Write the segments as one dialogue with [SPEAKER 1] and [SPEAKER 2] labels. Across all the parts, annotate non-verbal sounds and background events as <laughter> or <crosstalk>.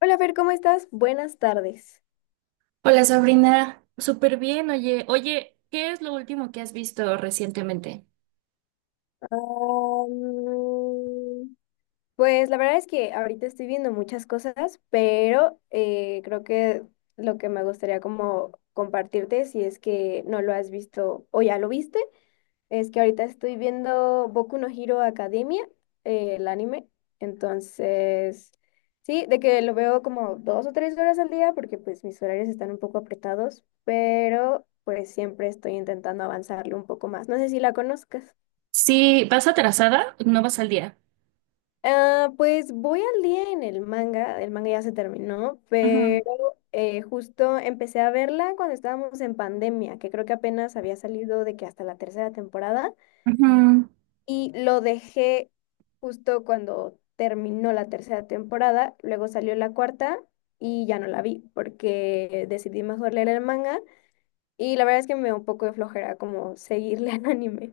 [SPEAKER 1] Hola, Fer, ¿cómo estás? Buenas tardes.
[SPEAKER 2] Hola Sabrina, súper bien, oye, oye, ¿qué es lo último que has visto recientemente?
[SPEAKER 1] Am, pues la verdad es que ahorita estoy viendo muchas cosas, pero creo que lo que me gustaría como compartirte, si es que no lo has visto o ya lo viste. Es que ahorita estoy viendo Boku no Hero Academia, el anime. Entonces, sí, de que lo veo como 2 o 3 horas al día porque pues mis horarios están un poco apretados, pero pues siempre estoy intentando avanzarlo un poco más. No sé si la conozcas.
[SPEAKER 2] Si vas atrasada, no vas al día.
[SPEAKER 1] Ah, pues voy al día en el manga ya se terminó,
[SPEAKER 2] Ujú,
[SPEAKER 1] pero justo empecé a verla cuando estábamos en pandemia, que creo que apenas había salido de que hasta la tercera temporada.
[SPEAKER 2] ujú.
[SPEAKER 1] Y lo dejé justo cuando terminó la tercera temporada, luego salió la cuarta y ya no la vi porque decidí mejor leer el manga y la verdad es que me dio un poco de flojera como seguirle al anime.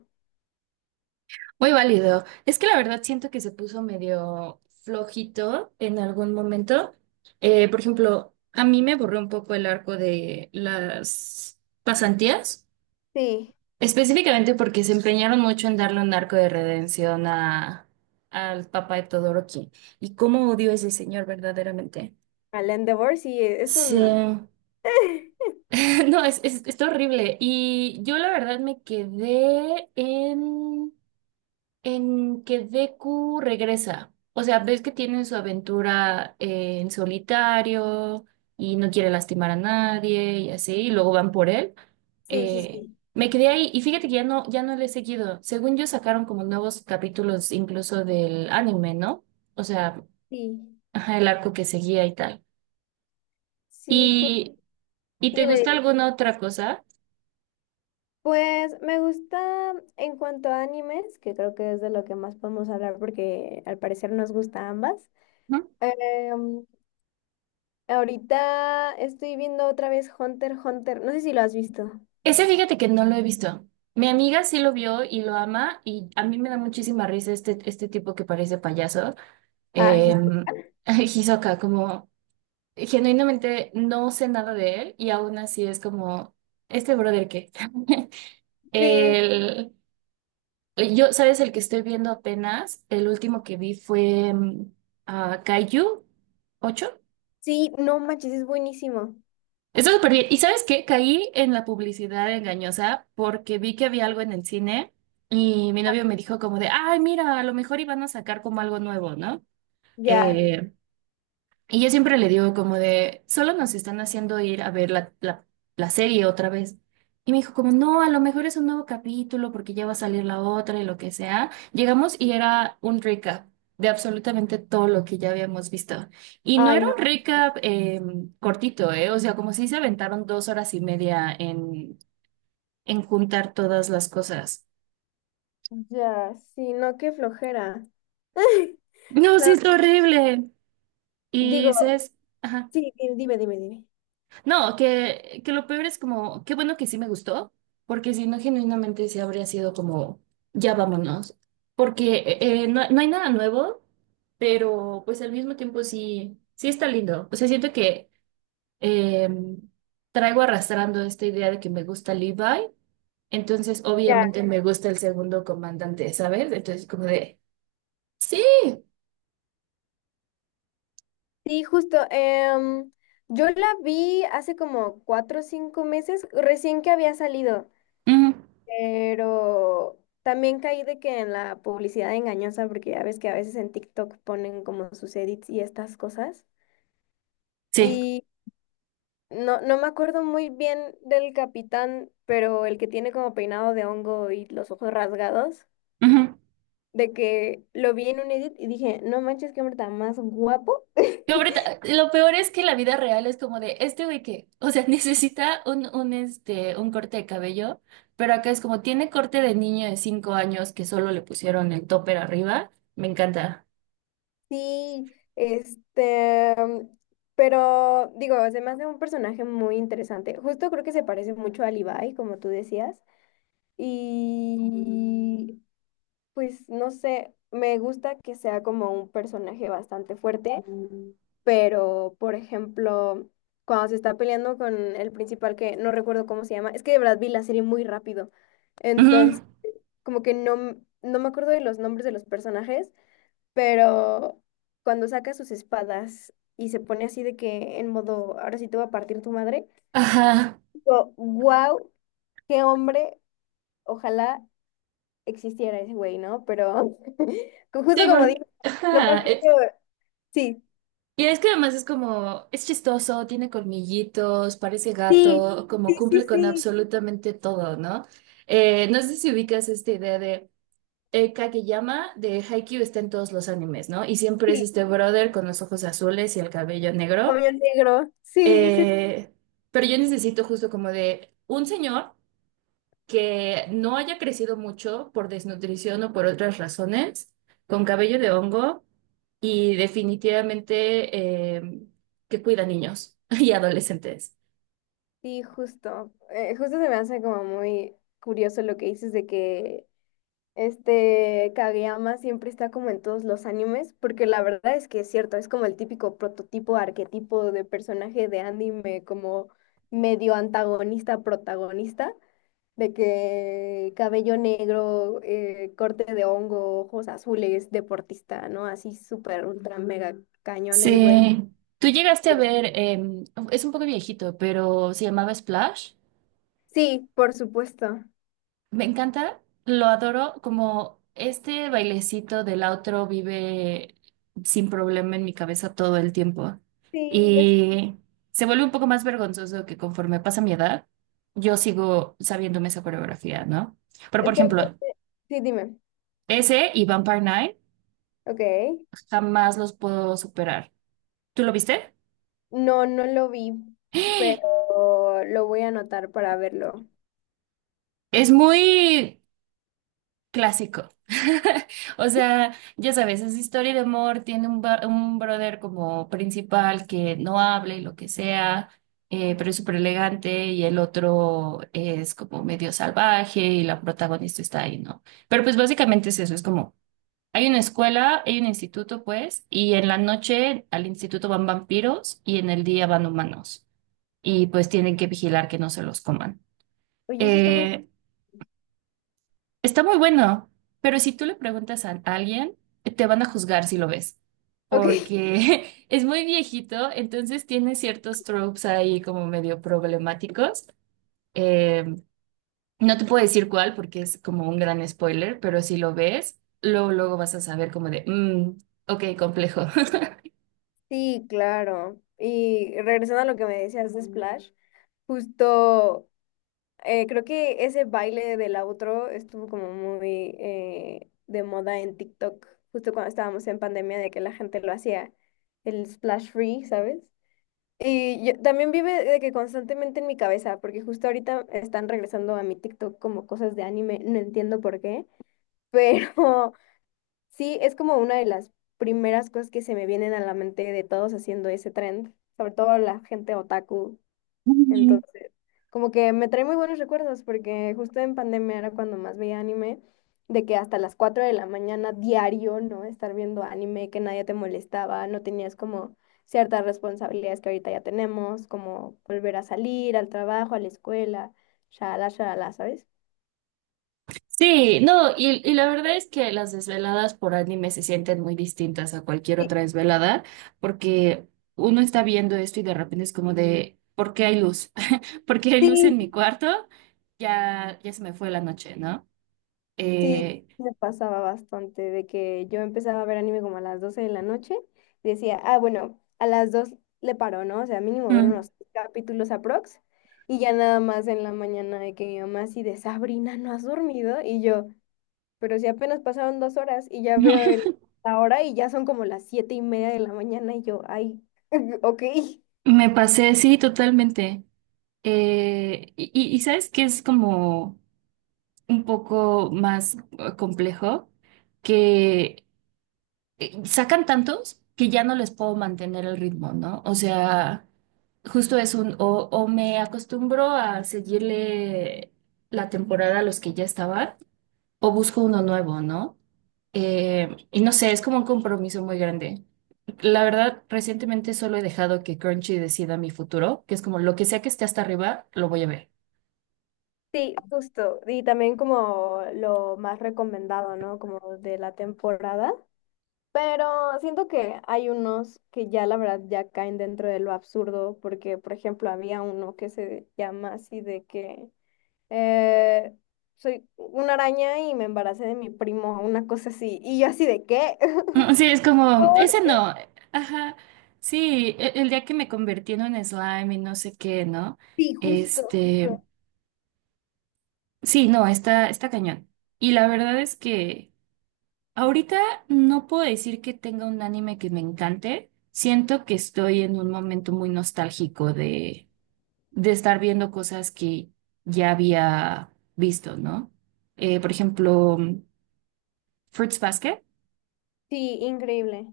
[SPEAKER 2] Muy válido. Es que la verdad siento que se puso medio flojito en algún momento. Por ejemplo, a mí me borró un poco el arco de las pasantías,
[SPEAKER 1] Sí,
[SPEAKER 2] específicamente porque se empeñaron mucho en darle un arco de redención a, al papá de Todoroki. Y cómo odio a ese señor verdaderamente.
[SPEAKER 1] al Endeavor sí es
[SPEAKER 2] Sí,
[SPEAKER 1] una...
[SPEAKER 2] <laughs>
[SPEAKER 1] <laughs>
[SPEAKER 2] no, es, está horrible. Y yo la verdad me quedé en que Deku regresa. O sea, ves que tiene su aventura en solitario y no quiere lastimar a nadie y así, y luego van por él.
[SPEAKER 1] Sí, sí,
[SPEAKER 2] Eh,
[SPEAKER 1] sí,
[SPEAKER 2] Me quedé ahí y fíjate que ya no le he seguido. Según yo sacaron como nuevos capítulos incluso del anime, ¿no? O sea,
[SPEAKER 1] sí,
[SPEAKER 2] ajá, el arco que seguía y tal.
[SPEAKER 1] sí,
[SPEAKER 2] ¿Y, y te
[SPEAKER 1] dime,
[SPEAKER 2] gusta
[SPEAKER 1] dime.
[SPEAKER 2] alguna otra cosa?
[SPEAKER 1] Pues me gusta en cuanto a animes, que creo que es de lo que más podemos hablar porque al parecer nos gusta a ambas. Ahorita estoy viendo otra vez Hunter x Hunter. No sé si lo has visto.
[SPEAKER 2] Ese fíjate que no lo he visto. Mi amiga sí lo vio y lo ama y a mí me da muchísima risa este tipo que parece payaso.
[SPEAKER 1] Ah,
[SPEAKER 2] Eh,
[SPEAKER 1] his-
[SPEAKER 2] <laughs> Hisoka, como genuinamente no sé nada de él y aún así es como, ¿este brother qué? <laughs>
[SPEAKER 1] sí,
[SPEAKER 2] El, yo, ¿sabes? El que estoy viendo apenas, el último que vi fue Kaiju 8.
[SPEAKER 1] sí, no manches, es buenísimo.
[SPEAKER 2] Está súper bien. ¿Y sabes qué? Caí en la publicidad engañosa porque vi que había algo en el cine y mi novio me dijo como de, ay, mira, a lo mejor iban a sacar como algo nuevo, ¿no?
[SPEAKER 1] Ya,
[SPEAKER 2] Eh, y yo siempre le digo como de, solo nos están haciendo ir a ver la serie otra vez. Y me dijo como, no, a lo mejor es un nuevo capítulo porque ya va a salir la otra y lo que sea. Llegamos y era un recap de absolutamente todo lo que ya habíamos visto. Y no
[SPEAKER 1] ay,
[SPEAKER 2] era un
[SPEAKER 1] no.
[SPEAKER 2] recap cortito, ¿eh? O sea, como si se aventaron 2 horas y media en juntar todas las cosas.
[SPEAKER 1] Ya, sí, no, qué flojera. <laughs>
[SPEAKER 2] No, sí,
[SPEAKER 1] La-
[SPEAKER 2] es horrible. Y
[SPEAKER 1] digo,
[SPEAKER 2] dices, ajá.
[SPEAKER 1] sí, dime, dime, dime.
[SPEAKER 2] No, que lo peor es como, qué bueno que sí me gustó, porque si no, genuinamente sí habría sido como, ya vámonos, porque no, no hay nada nuevo, pero pues al mismo tiempo sí, sí está lindo. O sea, siento que eh, traigo arrastrando esta idea de que me gusta Levi, entonces
[SPEAKER 1] Ya.
[SPEAKER 2] obviamente me gusta el segundo comandante, ¿sabes? Entonces como de, sí,
[SPEAKER 1] Sí, justo. Yo la vi hace como 4 o 5 meses, recién que había salido,
[SPEAKER 2] ujú,
[SPEAKER 1] pero también caí de que en la publicidad engañosa, porque ya ves que a veces en TikTok ponen como sus edits y estas cosas.
[SPEAKER 2] sí,
[SPEAKER 1] Y no, no me acuerdo muy bien del capitán, pero el que tiene como peinado de hongo y los ojos rasgados,
[SPEAKER 2] ujú.
[SPEAKER 1] de que lo vi en un edit y dije, no manches, qué hombre tan más guapo.
[SPEAKER 2] No,
[SPEAKER 1] <laughs>
[SPEAKER 2] pero ta- lo peor es que la vida real es como de este güey que, o sea, <laughs> necesita un corte de cabello, pero acá es como tiene corte de niño de 5 años que solo le pusieron el topper arriba. Me encanta.
[SPEAKER 1] Sí, este, pero digo, se me hace un personaje muy interesante. Justo creo que se parece mucho a Levi, como tú decías. Y pues no sé, me gusta que sea como un personaje bastante fuerte, pero por ejemplo, cuando se está peleando con el principal que no recuerdo cómo se llama, es que de verdad vi la serie muy rápido,
[SPEAKER 2] Ujú.
[SPEAKER 1] entonces como que no, no me acuerdo de los nombres de los personajes, pero cuando saca sus espadas y se pone así de que en modo, ahora sí te voy a partir tu madre,
[SPEAKER 2] Ajá.
[SPEAKER 1] digo, wow, qué hombre, ojalá existiera ese güey, ¿no? Pero <laughs> justo
[SPEAKER 2] Sí,
[SPEAKER 1] como digo,
[SPEAKER 2] porque.
[SPEAKER 1] lo más
[SPEAKER 2] Ajá.
[SPEAKER 1] que... Sí,
[SPEAKER 2] Y es que además es como, es chistoso, tiene colmillitos, parece
[SPEAKER 1] sí,
[SPEAKER 2] gato, como
[SPEAKER 1] sí, sí,
[SPEAKER 2] cumple con
[SPEAKER 1] sí,
[SPEAKER 2] absolutamente todo, ¿no? No sé si ubicas esta idea de. Kageyama de Haikyuu está en todos los animes, ¿no? Y siempre es
[SPEAKER 1] sí,
[SPEAKER 2] este brother con los ojos azules y el cabello negro.
[SPEAKER 1] como el negro, sí, sí,
[SPEAKER 2] Eh, pero yo necesito justo como de un señor que no haya crecido mucho por desnutrición o por otras razones, con cabello de hongo y definitivamente que cuida niños <laughs> y adolescentes.
[SPEAKER 1] sí, justo. Justo se me hace como muy curioso lo que dices de que este Kageyama siempre está como en todos los animes, porque la verdad es que es cierto, es como el típico prototipo, arquetipo de personaje de anime, como medio antagonista, protagonista. De que cabello negro, corte de hongo, ojos azules, deportista, ¿no? Así súper, ultra, mega cañón el güey.
[SPEAKER 2] Sí, tú llegaste a ver, es un poco viejito, pero se llamaba Splash.
[SPEAKER 1] Sí, por supuesto.
[SPEAKER 2] Me encanta, lo adoro, como este bailecito del outro vive sin problema en mi cabeza todo el tiempo.
[SPEAKER 1] Sí, ya sé.
[SPEAKER 2] Y se vuelve un poco más vergonzoso que conforme pasa mi edad, yo sigo sabiéndome esa coreografía, ¿no? Pero por
[SPEAKER 1] Es que
[SPEAKER 2] ejemplo,
[SPEAKER 1] aparte- Sí, dime.
[SPEAKER 2] ese y Vampire Night
[SPEAKER 1] Ok.
[SPEAKER 2] jamás los puedo superar. ¿Tú lo viste?
[SPEAKER 1] No, no lo vi,
[SPEAKER 2] <gasps>
[SPEAKER 1] pero lo voy a anotar para verlo.
[SPEAKER 2] Es muy clásico. <laughs> O sea, ya sabes, es historia de amor, tiene un, ba- un brother como principal que no habla y lo que sea, pero es súper elegante y el otro es como medio salvaje y la protagonista está ahí, ¿no? Pero pues básicamente es eso, es como, hay una escuela, hay un instituto, pues, y en la noche al instituto van vampiros y en el día van humanos y pues tienen que vigilar que no se los coman.
[SPEAKER 1] Oye, eso está muy...
[SPEAKER 2] Eh, Está muy bueno, pero si tú le preguntas a alguien, te van a juzgar si lo ves,
[SPEAKER 1] Ok, <laughs>
[SPEAKER 2] porque <laughs> es muy viejito, entonces tiene ciertos tropes ahí como medio problemáticos. Eh, no te puedo decir cuál porque es como un gran spoiler, pero si lo ves, luego, luego vas a saber como de, "Mm, ok, complejo".
[SPEAKER 1] sí, claro. Y regresando a lo que me decías de Splash, justo... creo que ese baile del outro estuvo como muy de moda en TikTok, justo cuando estábamos en pandemia, de que la gente lo hacía, el splash free, ¿sabes? Y yo, también vive de que constantemente en mi cabeza, porque justo ahorita están regresando a mi TikTok como cosas de anime, no entiendo por qué, pero <laughs> sí, es como una de las primeras cosas que se me vienen a la mente de todos haciendo ese trend, sobre todo la gente otaku.
[SPEAKER 2] <laughs>
[SPEAKER 1] Entonces, como que me trae muy buenos recuerdos porque justo en pandemia era cuando más veía anime, de que hasta las 4 de la mañana diario, ¿no? Estar viendo anime, que nadie te molestaba, no tenías como ciertas responsabilidades que ahorita ya tenemos, como volver a salir al trabajo, a la escuela, shalala, shalala, ¿sabes?
[SPEAKER 2] Sí, no, y la verdad es que las desveladas por anime se sienten muy distintas a cualquier
[SPEAKER 1] Sí.
[SPEAKER 2] otra desvelada, porque uno está viendo esto y de repente es como de, ¿por qué hay luz? <laughs> ¿Por qué hay luz
[SPEAKER 1] Sí.
[SPEAKER 2] en mi cuarto? Ya, ya se me fue la noche, ¿no?
[SPEAKER 1] Sí,
[SPEAKER 2] Eh,
[SPEAKER 1] me pasaba bastante de que yo empezaba a ver anime como a las 12 de la noche y decía, ah, bueno, a las 2 le paro, ¿no? O sea, mínimo ver
[SPEAKER 2] Mm.
[SPEAKER 1] unos capítulos aprox y ya nada más en la mañana de que mi mamá así de Sabrina, ¿no has dormido? Y yo, pero si apenas pasaron 2 horas y ya veo el,
[SPEAKER 2] <laughs>
[SPEAKER 1] la hora y ya son como las 7 y media de la mañana y yo, ay, <laughs> ok.
[SPEAKER 2] Me pasé, sí, totalmente. Y, y sabes que es como un poco más complejo que... sacan tantos que ya no les puedo mantener el ritmo, ¿no? O sea, justo es un, o me acostumbro a seguirle la temporada a los que ya estaban, o busco uno nuevo, ¿no? Y no sé, es como un compromiso muy grande. La verdad, recientemente solo he dejado que Crunchy decida mi futuro, que es como lo que sea que esté hasta arriba, lo voy a ver.
[SPEAKER 1] Sí, justo. Y también como lo más recomendado, ¿no? Como de la temporada. Pero siento que hay unos que ya la verdad ya caen dentro de lo absurdo, porque por ejemplo había uno que se llama así de que eh, soy una araña y me embaracé de mi primo, una cosa así, y yo así de qué.
[SPEAKER 2] <laughs> Mm, sí, es
[SPEAKER 1] <laughs>
[SPEAKER 2] como,
[SPEAKER 1] Por-
[SPEAKER 2] ese no. Ajá. Sí, e- el, día que me convertí en un slime y no sé qué, ¿no?
[SPEAKER 1] Sí, justo,
[SPEAKER 2] Este,
[SPEAKER 1] justo.
[SPEAKER 2] sí, no, está, está cañón. Y la verdad es que ahorita no puedo decir que tenga un anime que me encante. Siento que estoy en un momento muy nostálgico de estar viendo cosas que ya había visto, ¿no? Por ejemplo, Fruits Basket.
[SPEAKER 1] Sí, increíble.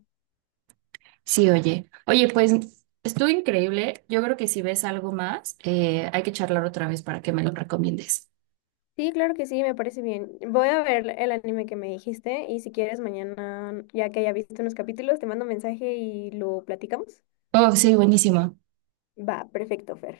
[SPEAKER 2] Sí, oye. Oye, pues estuvo increíble. Yo creo que si ves algo más, hay que charlar otra vez para que me lo recomiendes.
[SPEAKER 1] Sí, claro que sí, me parece bien. Voy a ver el anime que me dijiste y si quieres mañana, ya que haya visto unos capítulos, te mando un mensaje y lo platicamos.
[SPEAKER 2] Oh, sí, buenísimo.
[SPEAKER 1] Va, perfecto, Fer.